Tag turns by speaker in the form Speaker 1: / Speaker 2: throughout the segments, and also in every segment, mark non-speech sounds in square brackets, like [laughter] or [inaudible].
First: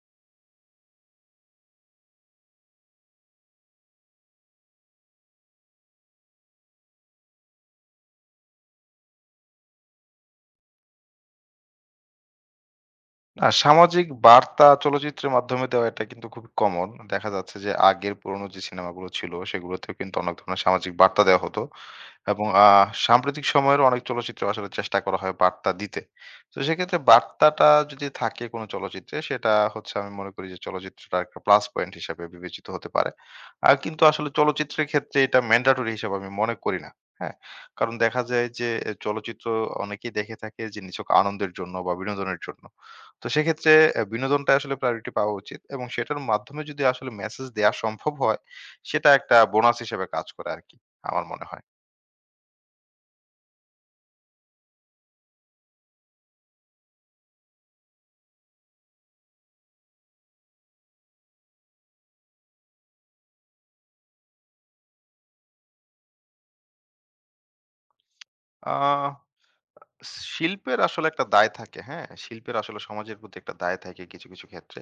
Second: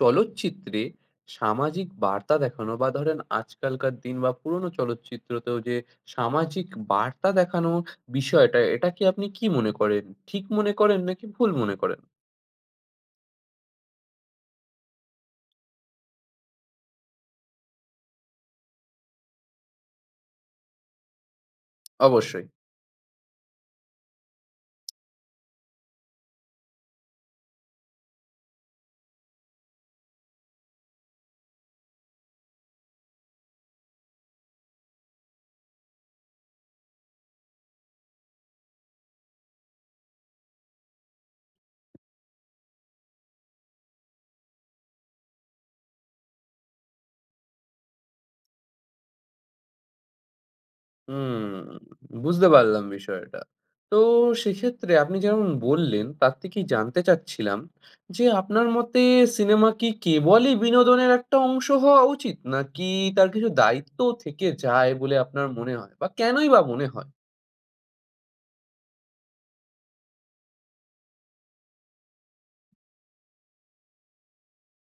Speaker 1: চলচ্চিত্রে সামাজিক বার্তা দেখানো বা ধরেন আজকালকার দিন বা পুরনো চলচ্চিত্রতেও যে সামাজিক বার্তা দেখানো বিষয়টা, এটা আপনি কি মনে করেন? ঠিক মনে করেন নাকি ভুল মনে করেন?
Speaker 2: না, সামাজিক বার্তা চলচ্চিত্রের মাধ্যমে দেওয়া এটা কিন্তু খুবই কমন। দেখা যাচ্ছে যে আগের পুরনো যে সিনেমাগুলো ছিল সেগুলোতেও কিন্তু অনেক ধরনের সামাজিক বার্তা দেওয়া হতো।
Speaker 1: অবশ্যই।
Speaker 2: এবং সাম্প্রতিক সময়ের অনেক চলচ্চিত্রে আসলে চেষ্টা করা হয় বার্তা দিতে। তো সেক্ষেত্রে বার্তাটা যদি থাকে কোনো চলচ্চিত্রে সেটা হচ্ছে আমি মনে করি যে চলচ্চিত্রটা একটা প্লাস পয়েন্ট হিসেবে বিবেচিত হতে পারে। কিন্তু আসলে চলচ্চিত্রের ক্ষেত্রে এটা ম্যান্ডেটরি হিসেবে আমি মনে করি না। হ্যাঁ? কারণ দেখা যায় যে এ চলচ্চিত্র অনেকেই দেখে থাকে যে নিছক আনন্দের জন্য বা বিনোদনের জন্য। তো সেক্ষেত্রে বিনোদনটা আসলে প্রায়োরিটি পাওয়া উচিত এবং সেটার মাধ্যমে যদি আসলে মেসেজ দেয়া সম্ভব হয়, সেটা একটা বোনাস হিসেবে কাজ করে আরকি, আমার মনে
Speaker 1: হুম,
Speaker 2: হয়।
Speaker 1: বুঝতে পারলাম বিষয়টা। তো সেক্ষেত্রে আপনি যেমন বললেন, তার থেকেই জানতে চাচ্ছিলাম যে আপনার মতে সিনেমা কি কেবলই বিনোদনের একটা অংশ হওয়া উচিত? নাকি তার কিছু দায়িত্বও থেকে যায় বলে আপনার মনে হয়? বা কেনই বা মনে হয়?
Speaker 2: আ শিল্পের আসলে একটা দায় থাকে, হ্যাঁ? শিল্পের আসলে সমাজের প্রতি একটা দায় থাকে কিছু, কিছু ক্ষেত্রে।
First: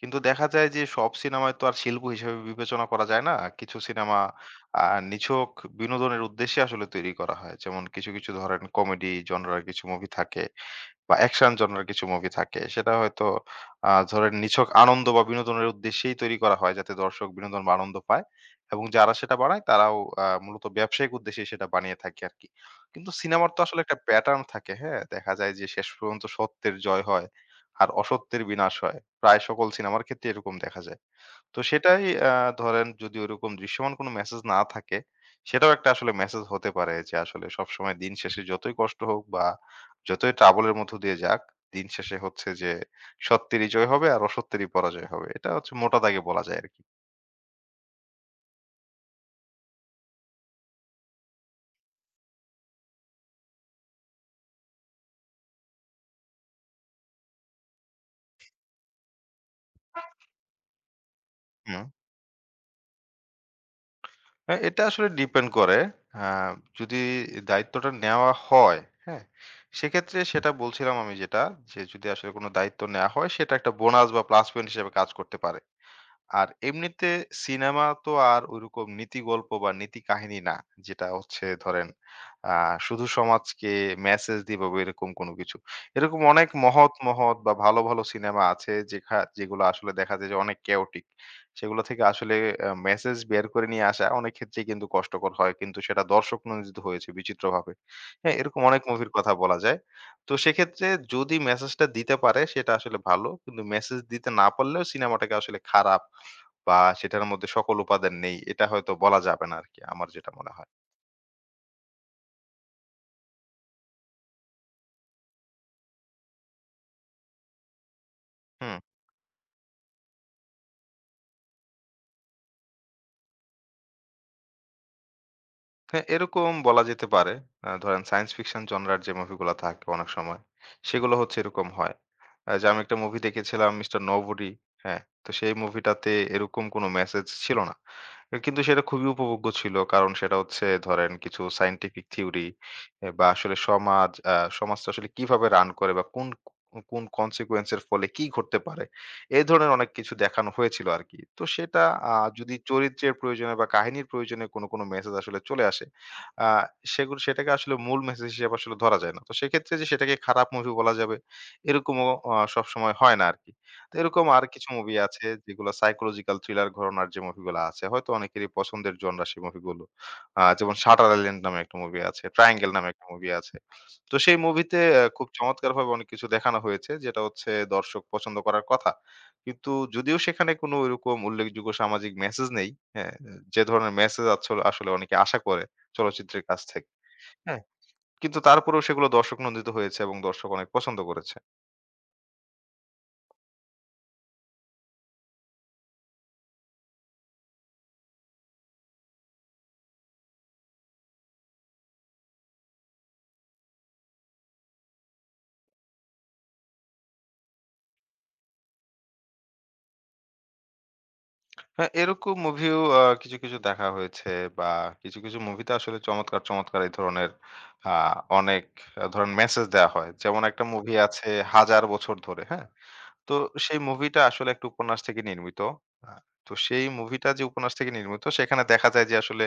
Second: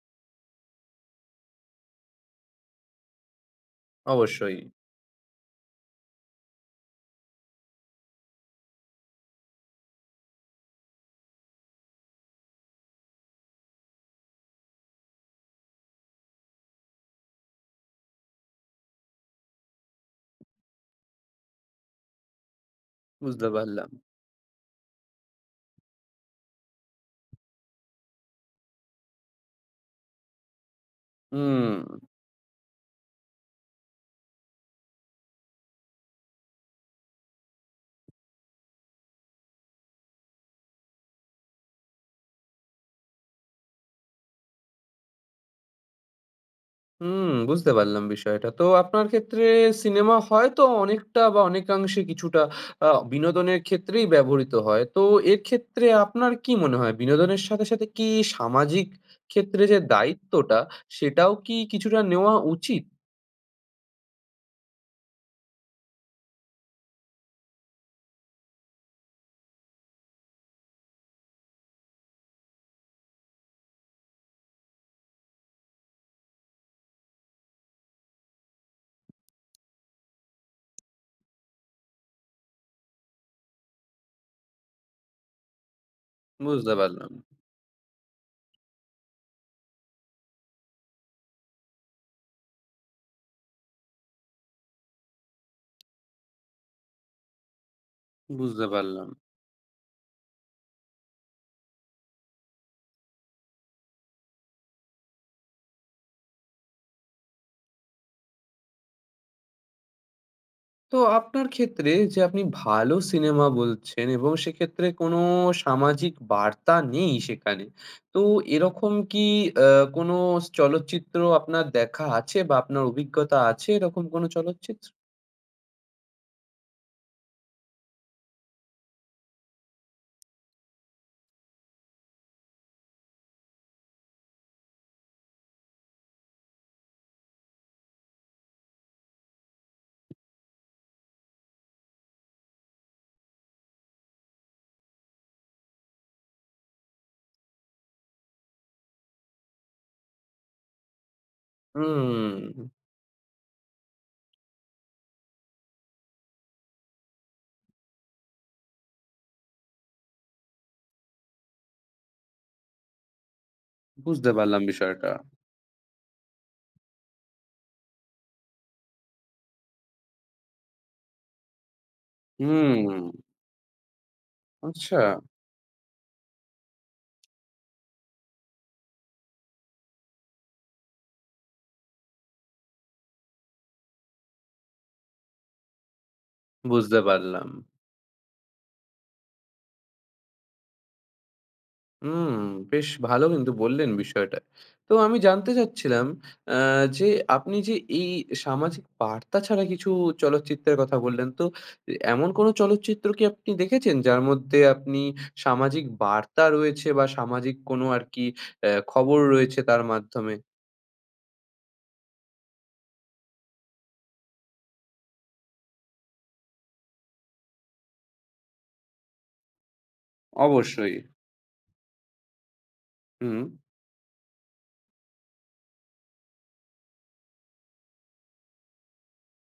Speaker 2: কিন্তু দেখা যায় যে সব সিনেমায় তো আর শিল্প হিসেবে বিবেচনা করা যায় না। কিছু সিনেমা
Speaker 1: অবশ্যই,
Speaker 2: আ নিছক বিনোদনের উদ্দেশ্যে আসলে তৈরি করা হয়। যেমন কিছু, কিছু ধরেন কমেডি জনরার কিছু মুভি থাকে। বা অ্যাকশন জনরার কিছু মুভি থাকে সেটা হয়তো ধরেন নিছক আনন্দ বা বিনোদনের উদ্দেশ্যেই তৈরি করা হয় যাতে দর্শক বিনোদন বা আনন্দ পায় এবং যারা সেটা বানায় তারাও মূলত ব্যবসায়িক উদ্দেশ্যে সেটা বানিয়ে থাকে আরকি। কিন্তু
Speaker 1: বুঝতে
Speaker 2: সিনেমার তো আসলে
Speaker 1: পারলাম।
Speaker 2: একটা প্যাটার্ন থাকে, হ্যাঁ? দেখা যায় যে শেষ পর্যন্ত সত্যের জয় হয় আর অসত্যের বিনাশ হয়। প্রায় সকল সিনেমার ক্ষেত্রে এরকম দেখা যায়। তো
Speaker 1: হুম,
Speaker 2: সেটাই আ ধরেন যদি ওরকম দৃশ্যমান কোনো মেসেজ না থাকে, সেটাও একটা আসলে মেসেজ হতে পারে যে আসলে সবসময় দিন শেষে যতই কষ্ট হোক বা যতই ট্রাবল এর মধ্য দিয়ে যাক, দিন শেষে হচ্ছে যে সত্যেরই জয় হবে আর অসত্যেরই পরাজয় হবে। এটা হচ্ছে মোটা দাগে বলা যায় আরকি।
Speaker 1: হুম, বুঝতে পারলাম বিষয়টা। তো আপনার ক্ষেত্রে সিনেমা হয়তো অনেকটা বা অনেকাংশে কিছুটা বিনোদনের ক্ষেত্রেই ব্যবহৃত হয়। তো এর ক্ষেত্রে আপনার কি মনে হয় বিনোদনের সাথে কি সামাজিক ক্ষেত্রে যে দায়িত্বটা সেটাও কি
Speaker 2: হুম।
Speaker 1: কিছুটা নেওয়া উচিত?
Speaker 2: এটা আসলে ডিপেন্ড করে। আ যদি দায়িত্বটা নেওয়া হয়, হ্যাঁ? সেক্ষেত্রে সেটা বলছিলাম আমি যেটা, যে যদি আসলে কোনো দায়িত্ব নেয়া হয় সেটা একটা বোনাস বা প্লাস পয়েন্ট হিসেবে কাজ করতে পারে। আর এমনিতে সিনেমা তো আর ঐরকম নীতি গল্প বা নীতি কাহিনী না। যেটা হচ্ছে ধরেন আ শুধু সমাজকে মেসেজ দিবে বা এরকম কোনো কিছু। এরকম অনেক
Speaker 1: বুঝতে
Speaker 2: মহৎ,
Speaker 1: পারলাম,
Speaker 2: মহৎ বা ভালো, ভালো সিনেমা আছে যেগুলো আসলে দেখা যায় যে অনেক chaotic সেগুলো থেকে আসলে মেসেজ বের করে নিয়ে আসা অনেক ক্ষেত্রেই কিন্তু কষ্টকর হয়। কিন্তু সেটা দর্শক নন্দিত হয়েছে বিচিত্রভাবে। হ্যাঁ? এরকম
Speaker 1: বুঝতে
Speaker 2: অনেক
Speaker 1: পারলাম।
Speaker 2: মুভির কথা বলা যায়। তো সেক্ষেত্রে যদি মেসেজটা দিতে পারে সেটা আসলে ভালো। কিন্তু মেসেজ দিতে না পারলেও সিনেমাটাকে আসলে খারাপ বা সেটার মধ্যে সকল উপাদান নেই, এটা হয়তো বলা যাবে না আরকি। আমার যেটা মনে হয়।
Speaker 1: তো আপনার ক্ষেত্রে যে আপনি ভালো সিনেমা বলছেন এবং সেক্ষেত্রে কোনো সামাজিক বার্তা নেই সেখানে। তো
Speaker 2: হুম।
Speaker 1: এরকম কি আ কোনো চলচ্চিত্র আপনার দেখা আছে বা আপনার অভিজ্ঞতা আছে এরকম কোনো চলচ্চিত্র?
Speaker 2: হ্যাঁ, এরকম বলা যেতে পারে। ধরেন সায়েন্স ফিকশন জনরার যে মুভিগুলা থাকে অনেক সময়, সেগুলো হচ্ছে এরকম হয়। যে আমি একটা মুভি দেখেছিলাম 'মিস্টার নোবডি', হ্যাঁ? তো সেই মুভিটাতে এরকম কোনো মেসেজ ছিল না। কিন্তু সেটা খুবই উপভোগ্য ছিল। কারণ সেটা হচ্ছে ধরেন কিছু সায়েন্টিফিক থিওরি এ বা আসলে সমাজ সমাজটা আসলে কিভাবে রান করে বা কোন কনসিকুয়েন্স এর ফলে কি ঘটতে পারে? এই ধরনের অনেক কিছু দেখানো হয়েছিল আরকি। তো সেটা যদি
Speaker 1: হুম,
Speaker 2: চরিত্রের প্রয়োজনে বা কাহিনীর প্রয়োজনে কোনো মেসেজ আসলে চলে আসে, আ সেগুলো সেটাকে আসলে মূল মেসেজ হিসেবে আসলে ধরা যায় না। তো সেক্ষেত্রে যে সেটাকে খারাপ মুভি বলা যাবে এরকমও সবসময় হয় না আরকি। তো এরকম
Speaker 1: বুঝতে
Speaker 2: আর
Speaker 1: পারলাম
Speaker 2: কিছু মুভি
Speaker 1: বিষয়টা।
Speaker 2: আছে যেগুলো সাইকোলজিক্যাল থ্রিলার ঘরানার যে মুভিগুলা আছে হয়তো অনেকেরই পছন্দের জনরা সেই মুভিগুলো। যেমন 'শাটার আইল্যান্ড' নামে একটা মুভি আছে, 'ট্রায়াঙ্গেল'
Speaker 1: হুম,
Speaker 2: নামে একটা মুভি আছে। তো সেই মুভিতে
Speaker 1: আচ্ছা,
Speaker 2: খুব চমৎকারভাবে অনেক কিছু দেখানো হয়েছে যেটা হচ্ছে দর্শক পছন্দ করার কথা। কিন্তু যদিও সেখানে কোনো ওইরকম উল্লেখযোগ্য সামাজিক মেসেজ নেই, হ্যাঁ? যে ধরনের মেসেজ আসলে অনেকে আশা করে চলচ্চিত্রের কাছ থেকে,
Speaker 1: বুঝতে পারলাম।
Speaker 2: হ্যাঁ? কিন্তু তারপরেও সেগুলো দর্শক নন্দিত হয়েছে এবং দর্শক অনেক পছন্দ করেছে।
Speaker 1: হুম, বেশ ভালো কিন্তু বললেন বিষয়টা। তো আমি জানতে চাচ্ছিলাম আ যে আপনি যে এই সামাজিক বার্তা ছাড়া কিছু চলচ্চিত্রের কথা বললেন। তো এমন কোনো চলচ্চিত্র কি আপনি দেখেছেন যার মধ্যে আপনি সামাজিক বার্তা রয়েছে বা সামাজিক কোনো আরকি খবর রয়েছে তার মাধ্যমে?
Speaker 2: হ্যাঁ, এরকম মুভিও কিছু, কিছু দেখা হয়েছে বা কিছু, কিছু মুভিতে আসলে চমৎকার, চমৎকার এই ধরনের আ অনেক ধরেন মেসেজ দেয়া হয়। যেমন একটা মুভি
Speaker 1: অবশ্যই।
Speaker 2: আছে 'হাজার বছর ধরে', হ্যাঁ? তো
Speaker 1: হুম,
Speaker 2: সেই মুভিটা আসলে একটা উপন্যাস থেকে নির্মিত। আ তো সেই মুভিটা যে উপন্যাস থেকে নির্মিত সেখানে দেখা যায় যে আসলে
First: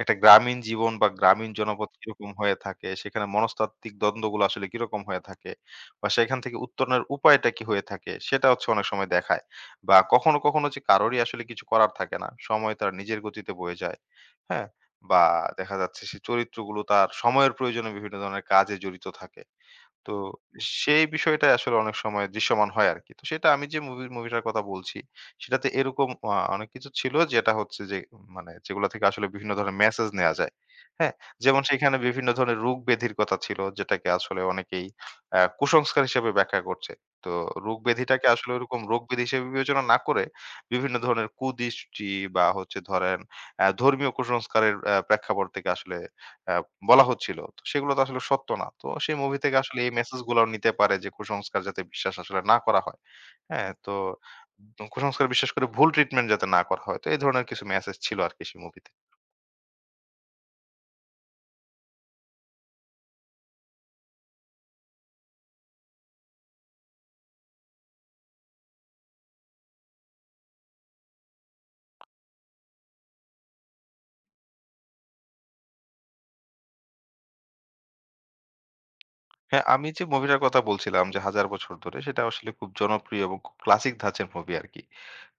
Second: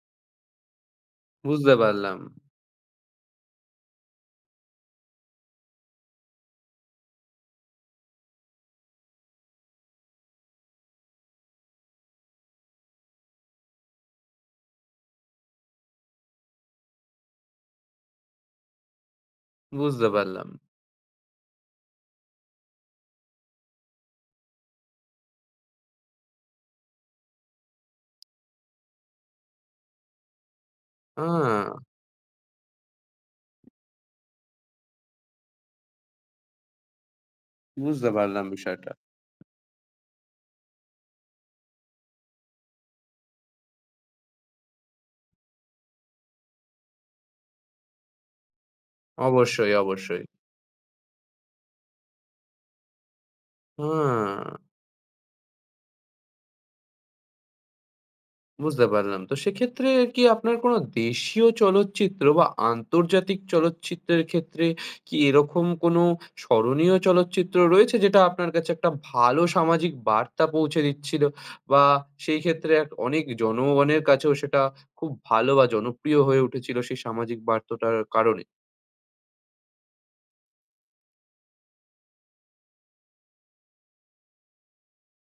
Speaker 2: একটা গ্রামীণ জীবন বা গ্রামীণ
Speaker 1: বুঝতে
Speaker 2: জনপদ
Speaker 1: পারলাম,
Speaker 2: কিরকম হয়ে থাকে, সেখানে মনস্তাত্ত্বিক দ্বন্দ্বগুলো আসলে কিরকম হয়ে থাকে বা সেখান থেকে উত্তরণের উপায়টা কি হয়ে থাকে সেটা হচ্ছে অনেক সময় দেখায়। বা কখনো, কখনো যে কারোরই আসলে কিছু করার থাকে না। সময় তার নিজের গতিতে বয়ে যায়। হ্যাঁ? বা দেখা যাচ্ছে সে চরিত্রগুলো তার সময়ের প্রয়োজনে বিভিন্ন ধরনের কাজে জড়িত থাকে।
Speaker 1: বুঝতে
Speaker 2: তো
Speaker 1: পারলাম।
Speaker 2: সেই বিষয়টাই আসলে অনেক সময় দৃশ্যমান হয় আরকি। তো সেটা আমি যে মুভিটার কথা বলছি, সেটাতে এরকম অনেক কিছু ছিল যেটা হচ্ছে যে মানে যেগুলা থেকে আসলে বিভিন্ন ধরনের মেসেজ নেয়া যায়। হ্যাঁ?
Speaker 1: আ
Speaker 2: যেমন সেখানে বিভিন্ন ধরনের রোগ ব্যাধির কথা ছিল যেটাকে আসলে অনেকেই কুসংস্কার হিসেবে ব্যাখ্যা করছে। তো রোগ
Speaker 1: বুঝতে
Speaker 2: ব্যাধিটাকে
Speaker 1: পারলাম
Speaker 2: আসলে ওরকম
Speaker 1: বিষয়টা।
Speaker 2: রোগ ব্যাধি হিসেবে বিবেচনা না করে বিভিন্ন ধরনের কুদৃষ্টি বা হচ্ছে ধরেন ধর্মীয় কুসংস্কারের প্রেক্ষাপট থেকে আসলে অ্যা বলা হচ্ছিল। তো সেগুলো তো আসলে সত্য না। তো সেই মুভি থেকে
Speaker 1: অবশ্যই,
Speaker 2: আসলে এই মেসেজ
Speaker 1: অবশ্যই।
Speaker 2: গুলাও নিতে পারে যে কুসংস্কার যাতে বিশ্বাস আসলে না করা হয়। হ্যাঁ?
Speaker 1: আ
Speaker 2: তো কুসংস্কার বিশ্বাস করে ভুল ট্রিটমেন্ট যাতে না করা হয়। তো এই ধরনের কিছু মেসেজ ছিল আরকি সেই
Speaker 1: বুঝতে
Speaker 2: মুভিতে।
Speaker 1: পারলাম। তো সেক্ষেত্রে কি আপনার কোনো দেশীয় চলচ্চিত্র বা আন্তর্জাতিক চলচ্চিত্রের ক্ষেত্রে কি এরকম কোনো স্মরণীয় চলচ্চিত্র রয়েছে যেটা আপনার কাছে একটা ভালো সামাজিক বার্তা পৌঁছে দিচ্ছিল? বা সেই ক্ষেত্রে এক অনেক জনগণের কাছেও সেটা খুব ভালো বা জনপ্রিয় হয়ে উঠেছিল সেই সামাজিক বার্তাটার কারণে?
Speaker 2: হ্যাঁ, আমি যে মুভিটার কথা বলছিলাম যে 'হাজার বছর ধরে' সেটা আসলে খুব জনপ্রিয় এবং খুব ক্লাসিক ধাঁচের মুভি আরকি।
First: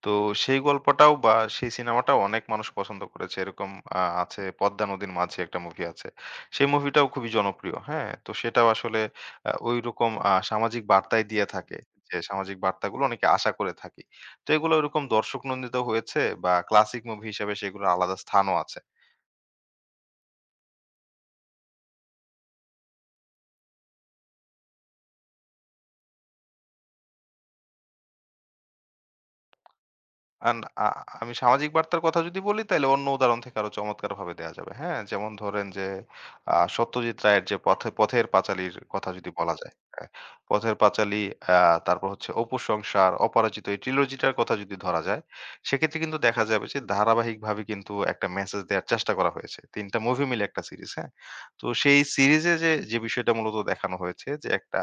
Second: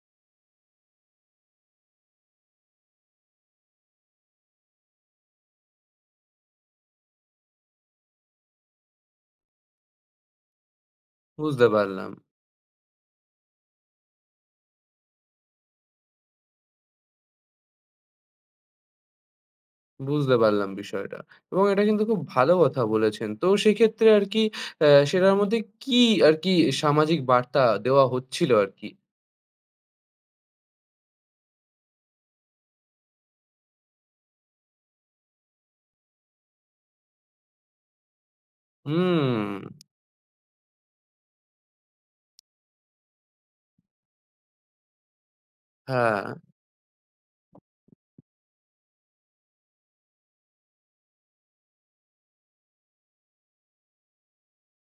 Speaker 2: তো সেই গল্পটাও বা সেই সিনেমাটাও অনেক মানুষ পছন্দ করেছে। এরকম আছে 'পদ্মা নদীর মাঝি' একটা মুভি আছে। সেই মুভিটাও খুবই জনপ্রিয়। হ্যাঁ? তো সেটাও আসলে ঐরকম সামাজিক বার্তাই দিয়ে
Speaker 1: বুঝতে
Speaker 2: থাকে।
Speaker 1: পারলাম।
Speaker 2: যে সামাজিক বার্তাগুলো অনেকে আশা করে থাকি। তো এগুলো ওরকম দর্শক নন্দিত হয়েছে বা ক্লাসিক মুভি হিসেবে সেগুলোর আলাদা স্থানও আছে।
Speaker 1: বুঝতে পারলাম বিষয়টা। এবং এটা কিন্তু খুব ভালো কথা বলেছেন। তো সেক্ষেত্রে আরকি সেটার মধ্যে কি আরকি সামাজিক বার্তা দেওয়া হচ্ছিল আরকি?
Speaker 2: আন আ আমি সামাজিক বার্তার কথা যদি বলি তাইলে অন্য উদাহরণ থেকে আরো চমৎকারভাবে দেয়া যাবে। হ্যাঁ? যেমন ধরেন যে সত্যজিৎ রায়ের যে পথের পাঁচালীর কথা যদি বলা
Speaker 1: হুম,
Speaker 2: যায়। হ্যাঁ? পথের পাঁচালী, আ তারপর হচ্ছে অপুর সংসার, অপরাজিত, এই trilogy টার কথা যদি ধরা যায়, সেক্ষেত্রে কিন্তু
Speaker 1: হ্যাঁ,
Speaker 2: দেখা যাবে যে ধারাবাহিকভাবে কিন্তু একটা মেসেজ দেয়ার চেষ্টা করা হয়েছে। ৩ টা মুভি মিলে একটা সিরিজ, হ্যাঁ? তো সেই সিরিজে যে বিষয়টা মূলত দেখানো হয়েছে যে একটা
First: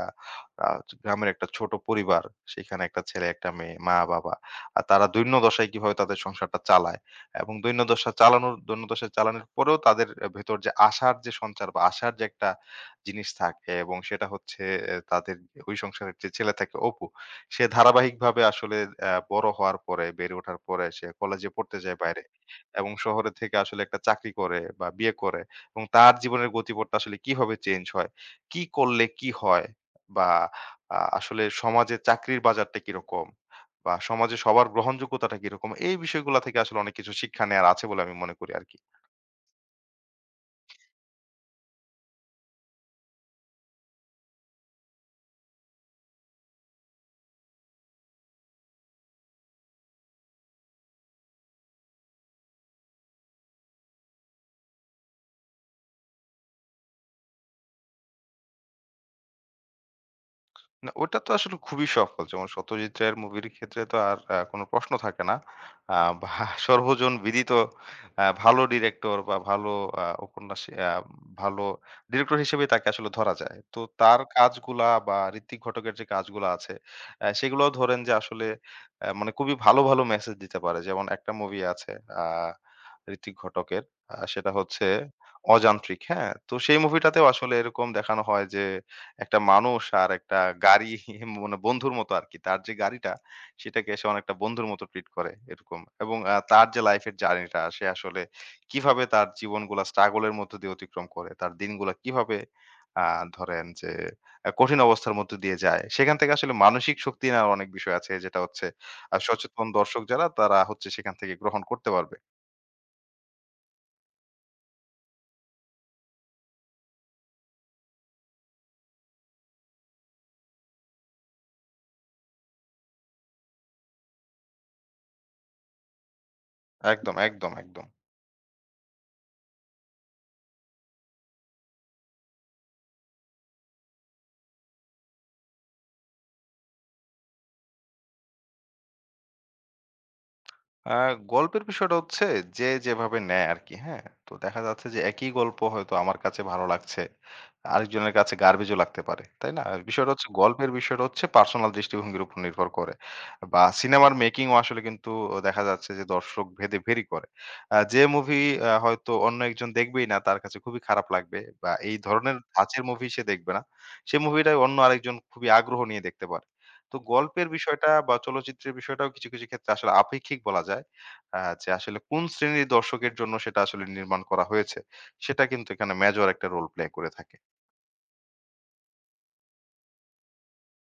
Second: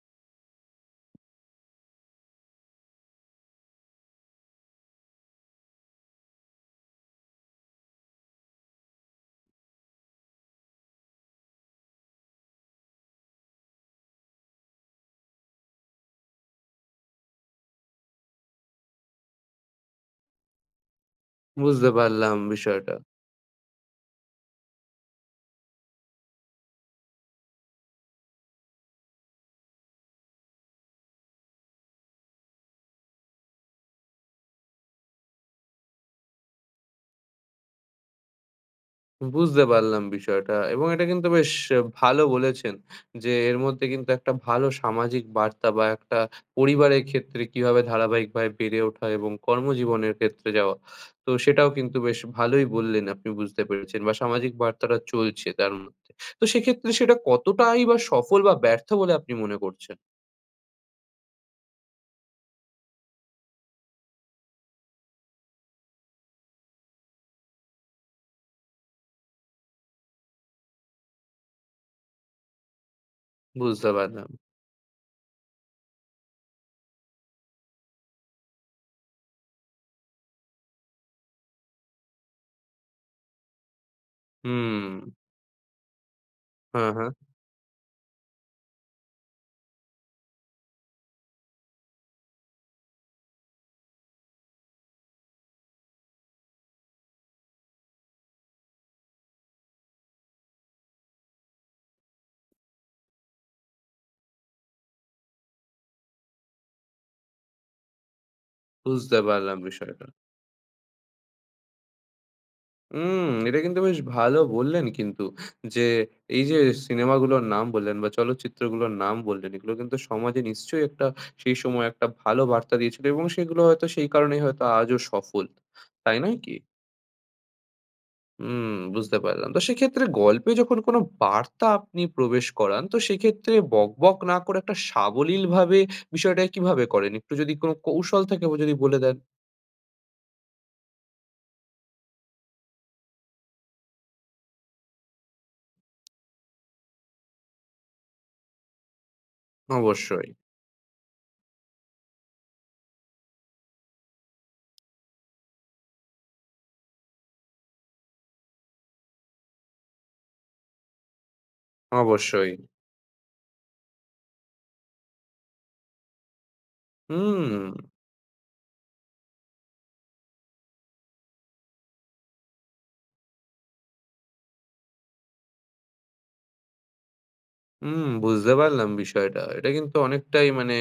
Speaker 2: আ গ্রামের একটা ছোট পরিবার, সেখানে একটা ছেলে, একটা মেয়ে, মা-বাবা আর তারা দৈন্যদশায় কিভাবে তাদের সংসারটা চালায় এবং দৈন্যদশা চালানোর পরেও তাদের ভেতর যে আশার যে সঞ্চার বা আশার যে একটা জিনিস থাকে এবং সেটা হচ্ছে এ তাদের ওই সংসারের যে ছেলে থাকে অপু, সে ধারাবাহিকভাবে আসলে বড় হওয়ার পরে, বেড়ে ওঠার পরে সে কলেজে পড়তে
Speaker 1: বুঝতে
Speaker 2: যায় বাইরে
Speaker 1: পারলাম
Speaker 2: এবং
Speaker 1: বিষয়টা।
Speaker 2: শহরে থেকে আসলে একটা চাকরি করে বা বিয়ে করে এবং তার জীবনের গতিপথটা আসলে কিভাবে চেঞ্জ হয়, কি করলে কি হয় বা আসলে সমাজে চাকরির বাজারটা কিরকম বা সমাজে সবার গ্রহণযোগ্যতাটা কিরকম? এই বিষয়গুলা থেকে আসলে অনেক কিছু শিক্ষা নেয়ার আছে বলে আমি মনে করি আরকি।
Speaker 1: বুঝতে পারলাম বিষয়টা এবং এটা কিন্তু বেশ ভালো বলেছেন যে এর মধ্যে কিন্তু একটা ভালো সামাজিক বার্তা বা একটা পরিবারের ক্ষেত্রে কিভাবে ধারাবাহিকভাবে বেড়ে ওঠা এবং কর্মজীবনের ক্ষেত্রে যাওয়া। তো সেটাও কিন্তু বেশ ভালোই বললেন আপনি বুঝতে পেরেছেন বা সামাজিক বার্তাটা চলছে তার মধ্যে। তো সেক্ষেত্রে সেটা কতটাই বা সফল বা ব্যর্থ বলে আপনি মনে করছেন?
Speaker 2: না, ওটা তো আসলে খুবই সফল। যেমন 'সত্যজিৎ রায়ের' মুভির ক্ষেত্রে তো আর কোনো প্রশ্ন থাকে না। আ বা [laughs] সর্বজন বিদিত ভালো ডিরেক্টর বা ভালো উপন্যাসী ভালো ডিরেক্টর হিসেবেই তাকে আসলে ধরা যায়। তো
Speaker 1: বুঝতে
Speaker 2: তার
Speaker 1: পারলাম।
Speaker 2: কাজগুলা বা ঋত্বিক ঘটকের যে কাজগুলা আছে, সেগুলাও ধরেন যে আসলে মানে খুবই ভালো, ভালো মেসেজ দিতে পারে। যেমন একটা মুভি আছে আ ঋত্বিক ঘটকের। সেটা হচ্ছে
Speaker 1: হুম।
Speaker 2: 'অযান্ত্রিক', হ্যাঁ? তো সেই
Speaker 1: হ্যাঁ, হ্যাঁ।
Speaker 2: মুভিটাতেও আসলে এরকম দেখানো হয় যে একটা মানুষ আর একটা গাড়ি [laughs] মানে বন্ধুর মতো আরকি। তার যে গাড়িটা সেটাকে সে অনেকটা বন্ধুর মতো ট্রিট করে এরকম। এবং তার যে লাইফের জার্নিটা সে আসলে কিভাবে তার জীবনগুলা স্ট্রাগল এর মধ্য দিয়ে অতিক্রম করে, তার দিনগুলা কিভাবে আ ধরেন যে কঠিন অবস্থার মধ্য দিয়ে যায়। সেখান থেকে আসলে মানসিক শক্তি নেওয়ার অনেক বিষয় আছে যেটা হচ্ছে
Speaker 1: বুঝতে পারলাম
Speaker 2: সচেতন দর্শক
Speaker 1: বিষয়টা।
Speaker 2: যারা তারা হচ্ছে সেখান থেকে গ্রহণ করতে পারবে।
Speaker 1: হুম, এটা কিন্তু বেশ ভালো বললেন কিন্তু যে, এই যে সিনেমাগুলোর নাম বললেন বা চলচ্চিত্রগুলোর নাম বললেন, এগুলো কিন্তু সমাজে নিশ্চয়ই একটা সেই সময় একটা ভালো বার্তা দিয়েছিল এবং সেগুলো হয়তো সেই কারণেই হয়তো আজও সফল। তাই নয় কি?
Speaker 2: একদম, একদম, একদম।
Speaker 1: হুম, বুঝতে পারলাম। তো সেক্ষেত্রে গল্পে যখন কোনো বার্তা আপনি প্রবেশ করান, তো সেক্ষেত্রে বকবক না করে একটা সাবলীলভাবে বিষয়টা কিভাবে করেন? একটু যদি কোনো কৌশল থাকে যদি বলে দেন?
Speaker 2: আ গল্পের বিষয়টা হচ্ছে যে যেভাবে নেয় আরকি, হ্যাঁ? তো দেখা যাচ্ছে যে একই গল্প হয়তো আমার কাছে ভালো লাগছে। আরেকজনের কাছে গার্বেজও লাগতে পারে। তাই না? বিষয়টা হচ্ছে
Speaker 1: অবশ্যই,
Speaker 2: গল্পের বিষয়টা হচ্ছে পার্সোনাল দৃষ্টিভঙ্গির উপর নির্ভর করে। বা সিনেমার মেকিং ও আসলে কিন্তু দেখা যাচ্ছে যে দর্শক ভেদে ভেরি করে। যে মুভি হয়তো অন্য একজন দেখবেই না তার কাছে খুবই খারাপ লাগবে বা এই ধরনের
Speaker 1: অবশ্যই। অবশ্যই।
Speaker 2: ধাঁচের মুভি সে দেখবে না। সে মুভিটাই অন্য আরেকজন খুবই আগ্রহ নিয়ে দেখতে পারে। তো গল্পের
Speaker 1: হুম।
Speaker 2: বিষয়টা বা চলচ্চিত্রের বিষয়টাও কিছু, কিছু ক্ষেত্রে আসলে আপেক্ষিক বলা যায়। যে আসলে কোন শ্রেণীর দর্শকের জন্য সেটা আসলে নির্মাণ করা হয়েছে, সেটা কিন্তু এখানে মেজর একটা রোল প্লে করে থাকে।
Speaker 1: বুঝতে পারলাম বিষয়টা। এটা কিন্তু অনেকটাই মানে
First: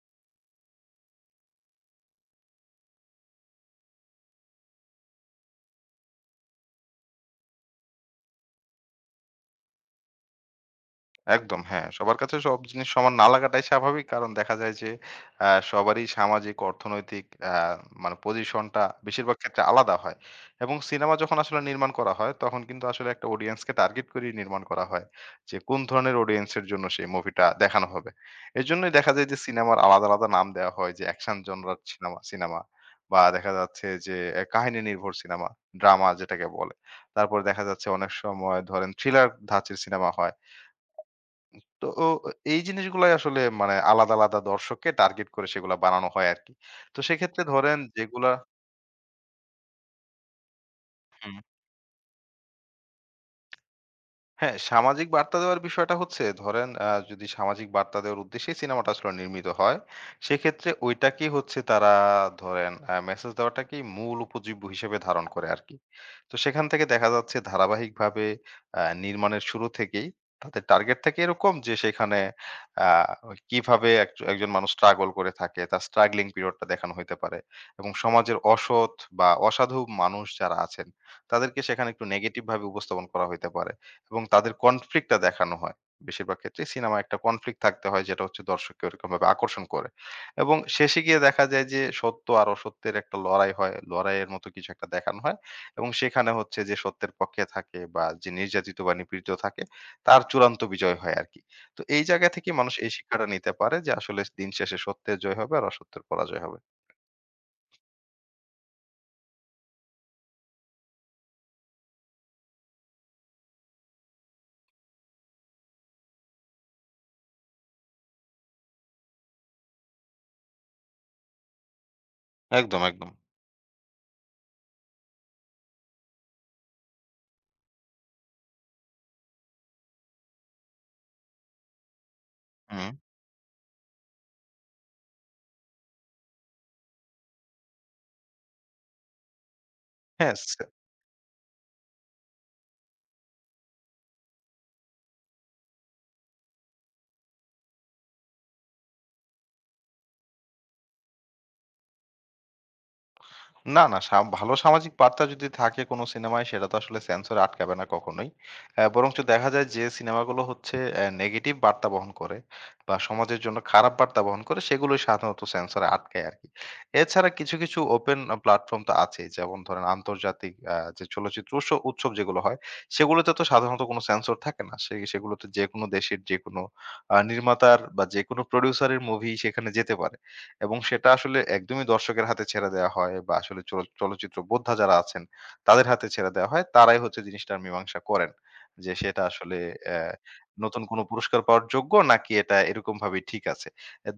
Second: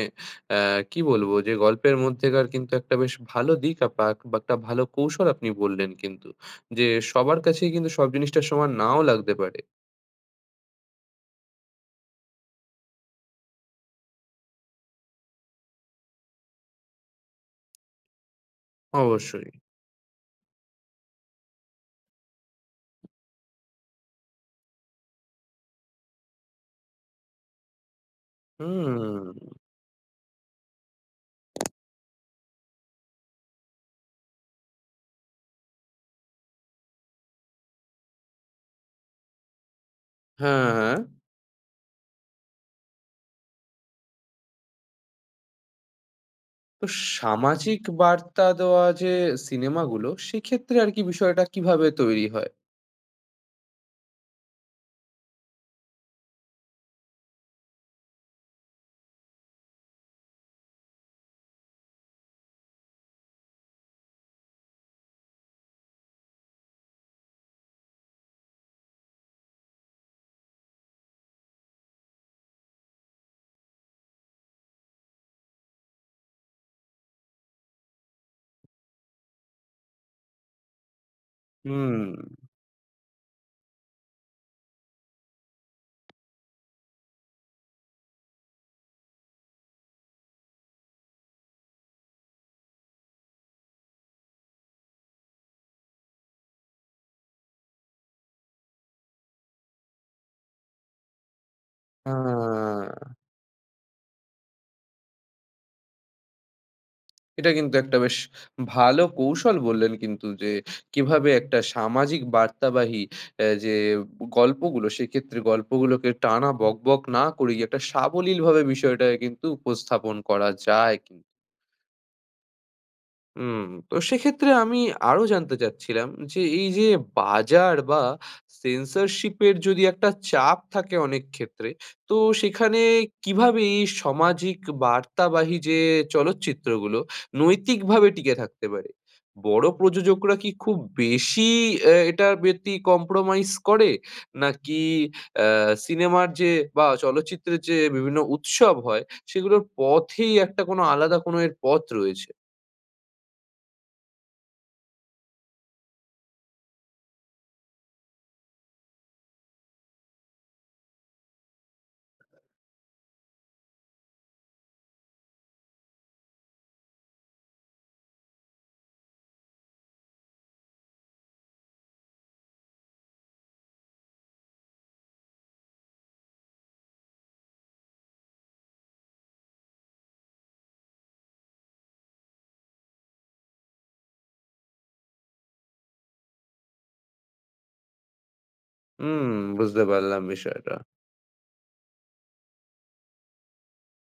Speaker 1: অ্যা কি বলবো? যে গল্পের মধ্যেকার কিন্তু একটা বেশ ভালো দিক পাক বা একটা ভালো কৌশল আপনি বললেন কিন্তু। যে সবার কাছেই কিন্তু সব জিনিসটা সমান নাও লাগতে পারে।
Speaker 2: একদম হ্যাঁ, সবার কাছে সব জিনিস সমান না লাগাটাই স্বাভাবিক। কারণ দেখা যায় যে সবারই সামাজিক, অর্থনৈতিক আ মানে পজিশনটা বেশিরভাগ
Speaker 1: অবশ্যই।
Speaker 2: ক্ষেত্রে আলাদা হয়। এবং সিনেমা যখন আসলে নির্মাণ করা হয় তখন কিন্তু আসলে একটা অডিয়েন্সকে টার্গেট করেই নির্মাণ করা হয়। যে কোন ধরনের অডিয়েন্সের জন্য সেই মুভিটা দেখানো হবে। এজন্যই দেখা যায়
Speaker 1: হুম,
Speaker 2: যে সিনেমার আলাদা, আলাদা নাম দেওয়া হয় যে অ্যাকশন জনরার সিনেমা সিনেমা বা দেখা যাচ্ছে যে এ কাহিনী নির্ভর সিনেমা, ড্রামা যেটাকে বলে। তারপরে দেখা যাচ্ছে অনেক সময় ধরেন থ্রিলার ধাঁচের সিনেমা হয়।
Speaker 1: হ্যাঁ। হ্যাঁ।
Speaker 2: তো এই জিনিসগুলাই আসলে মানে আলাদা, আলাদা দর্শককে টার্গেট করে সেগুলা বানানো হয় আরকি।
Speaker 1: তো
Speaker 2: তো সেক্ষেত্রে ধরেন
Speaker 1: সামাজিক
Speaker 2: যেগুলা
Speaker 1: বার্তা দেওয়া যে সিনেমাগুলো, সেক্ষেত্রে আর কি
Speaker 2: হুম।
Speaker 1: বিষয়টা কিভাবে তৈরি হয়?
Speaker 2: হ্যাঁ, সামাজিক বার্তা দেওয়ার বিষয়টা হচ্ছে ধরেন যদি সামাজিক বার্তা দেওয়ার উদ্দেশ্যেই সিনেমাটা আসলে নির্মিত হয়, সেক্ষেত্রে ওইটাকেই হচ্ছে তারা ধরেন মেসেজ দেওয়াটাকেই মূল উপজীব্য হিসেবে ধারণ করে আরকি। তো সেখান থেকে দেখা যাচ্ছে ধারাবাহিকভাবে নির্মাণের শুরু থেকেই তাদের টার্গেট থাকে এরকম যে সেখানে আ কিভাবে এক একজন মানুষ স্ট্রাগল করে থাকে, তার স্ট্রাগলিং পিরিয়ডটা দেখানো হইতে পারে। এবং সমাজের অসৎ বা অসাধু মানুষ যারা আছেন, তাদেরকে সেখানে একটু
Speaker 1: হুম,
Speaker 2: নেগেটিভ ভাবে উপস্থাপন করা হইতে পারে। এবং তাদের কনফ্লিক্টটা দেখানো হয়। বেশিরভাগ ক্ষেত্রে সিনেমায় একটা কনফ্লিক্ট থাকতে হয় যেটা হচ্ছে দর্শককে ওরকমভাবে আকর্ষণ করে। এবং শেষে গিয়ে দেখা যায় যে সত্য আর অসত্যের একটা লড়াই হয়। লড়াইয়ের মতো কিছু একটা দেখানো হয়। এবং সেখানে হচ্ছে যে সত্যের পক্ষে থাকে বা যে নির্যাতিত বা নিপীড়িত থাকে তার চূড়ান্ত বিজয় হয় আরকি। তো এই
Speaker 1: আ
Speaker 2: জায়গা থেকে মানুষ এই শিক্ষাটা নিতে পারে যে আসলে দিন শেষে সত্যের জয় হবে আর অসত্যের পরাজয় হবে।
Speaker 1: এটা কিন্তু একটা বেশ ভালো কৌশল বললেন কিন্তু যে কিভাবে একটা সামাজিক বার্তাবাহী যে গল্পগুলো সেক্ষেত্রে গল্পগুলোকে টানা বকবক না করে একটা সাবলীলভাবে বিষয়টাকে কিন্তু উপস্থাপন করা যায়।
Speaker 2: একদম, একদম।
Speaker 1: হুম, তো সেক্ষেত্রে আমি আরো জানতে চাচ্ছিলাম যে এই যে বাজার বা সেন্সরশিপের যদি একটা চাপ থাকে অনেক ক্ষেত্রে, তো সেখানে
Speaker 2: হুম।
Speaker 1: কিভাবে এই সামাজিক বার্তাবাহী যে চলচ্চিত্রগুলো নৈতিকভাবে টিকে থাকতে পারে? বড়
Speaker 2: হ্যাঁ।
Speaker 1: প্রযোজকরা কি খুব বেশি এটার প্রতি কম্প্রোমাইজ করে? নাকি সিনেমার যে বা চলচ্চিত্রের যে বিভিন্ন উৎসব হয় সেগুলোর পথেই একটা কোনো আলাদা কোনো এর পথ রয়েছে?
Speaker 2: না, না, ভালো সামাজিক বার্তা যদি থাকে কোনো সিনেমায় সেটা তো আসলে সেন্সর আটকাবে না কখনোই। বরঞ্চ দেখা যায় যে সিনেমাগুলো হচ্ছে নেগেটিভ বার্তা বহন করে বা সমাজের জন্য খারাপ বার্তা বহন করে সেগুলোই সাধারণত সেন্সরে আটকায় আরকি। এছাড়া কিছু, কিছু ওপেন প্ল্যাটফর্ম তো আছেই। যেমন ধরেন আন্তর্জাতিক যে চলচ্চিত্র উৎসব যেগুলো হয়, সেগুলোতে তো সাধারণত কোনো সেন্সর থাকে না। সে সেগুলোতে যেকোনো দেশের যেকোনো নির্মাতার বা যেকোনো প্রোডিউসারের মুভি সেখানে যেতে পারে। এবং সেটা আসলে একদমই দর্শকের হাতে ছেড়ে দেয়া হয় বা আসলে চলচ্চিত্র বোদ্ধা যারা আছেন তাদের হাতে ছেড়ে দেয়া হয়। তারাই হচ্ছে জিনিসটার মীমাংসা করেন। যে সেটা
Speaker 1: হুম,
Speaker 2: আসলে
Speaker 1: বুঝতে
Speaker 2: অ্যা
Speaker 1: পারলাম বিষয়টা।
Speaker 2: নতুন কোনো পুরস্কার পাওয়ার যোগ্য নাকি এটা এরকমভাবেই ঠিক আছে।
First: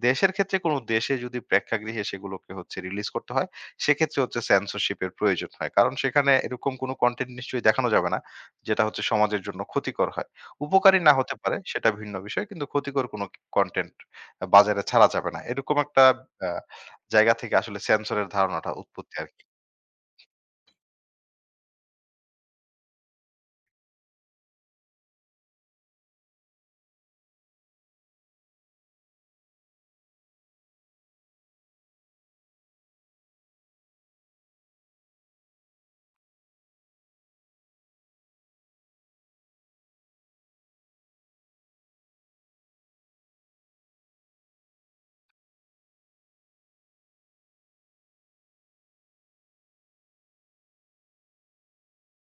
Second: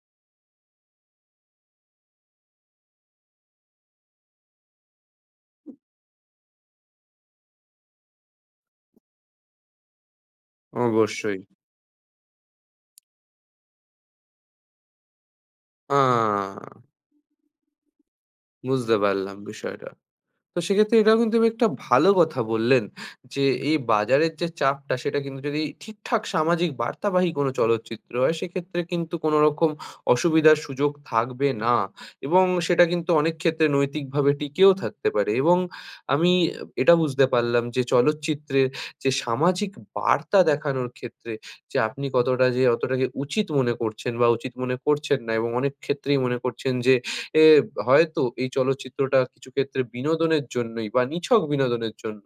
Speaker 2: দেশের ক্ষেত্রে কোনো দেশে যদি প্রেক্ষাগৃহে সেগুলোকে হচ্ছে রিলিজ করতে হয়, সেক্ষেত্রে হচ্ছে সেন্সরশিপ এর প্রয়োজন হয়। কারণ সেখানে এরকম কোনো কনটেন্ট নিশ্চয়ই দেখানো যাবে না, যেটা হচ্ছে সমাজের জন্য ক্ষতিকর হয়। উপকারী না হতে
Speaker 1: অবশ্যই।
Speaker 2: পারে সেটা ভিন্ন বিষয়। কিন্তু ক্ষতিকর কোনো কনটেন্ট বাজারে ছাড়া যাবে না। এরকম একটা আ
Speaker 1: আ
Speaker 2: জায়গা থেকে আসলে সেন্সরের ধারণাটা
Speaker 1: বুঝতে
Speaker 2: উৎপত্তি
Speaker 1: পারলাম
Speaker 2: আরকি।
Speaker 1: বিষয়টা। তো সেক্ষেত্রে এটাও কিন্তু বেশ একটা ভালো কথা বললেন যে, এই বাজারের যে চাপটা সেটা কিন্তু যদি ঠিকঠাক সামাজিক বার্তাবাহী কোনো চলচ্চিত্র হয়, সেক্ষেত্রে কিন্তু কোনো রকম অসুবিধার সুযোগ থাকবে না এবং সেটা কিন্তু অনেক ক্ষেত্রে নৈতিকভাবে টিকেও থাকতে পারে এবং আমি এটা বুঝতে পারলাম যে চলচ্চিত্রের যে সামাজিক বার্তা দেখানোর ক্ষেত্রে যে আপনি কতটা যে অতটাকে উচিত মনে করছেন বা উচিত মনে করছেন না এবং অনেক ক্ষেত্রেই মনে করছেন যে এ হয়তো এই চলচ্চিত্রটা কিছু ক্ষেত্রে বিনোদনের জন্যই বা নিছক বিনোদনের জন্য।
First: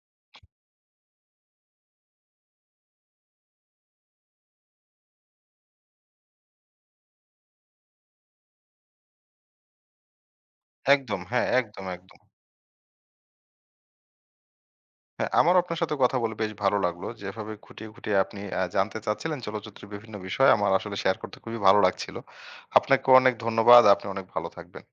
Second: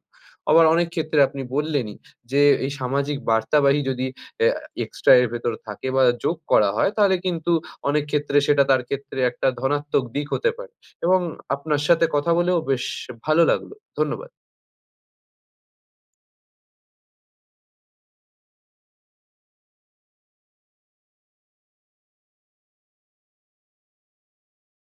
Speaker 1: আবার অনেক ক্ষেত্রে আপনি বললেনই যে এই সামাজিক বার্তাবাহী যদি অ্যা এক্সট্রা এর ভেতর থাকে বা যোগ করা হয় তাহলে কিন্তু অনেক ক্ষেত্রে সেটা তার ক্ষেত্রে একটা ধনাত্মক দিক হতে পারে। এবং
Speaker 2: একদম, হ্যাঁ,
Speaker 1: আপনার
Speaker 2: একদম,
Speaker 1: সাথে
Speaker 2: একদম।
Speaker 1: কথা বলেও বেশ ভালো লাগলো। ধন্যবাদ।
Speaker 2: হ্যাঁ, আমারও আপনার সাথে কথা বলে বেশ ভালো লাগলো। যেভাবে খুঁটিয়ে, খুঁটিয়ে আপনি জানতে চাচ্ছিলেন চলচ্চিত্রের বিভিন্ন বিষয় আমার আসলে শেয়ার করতে খুবই ভালো লাগছিল। আপনাকে অনেক ধন্যবাদ। আপনি অনেক ভালো থাকবেন।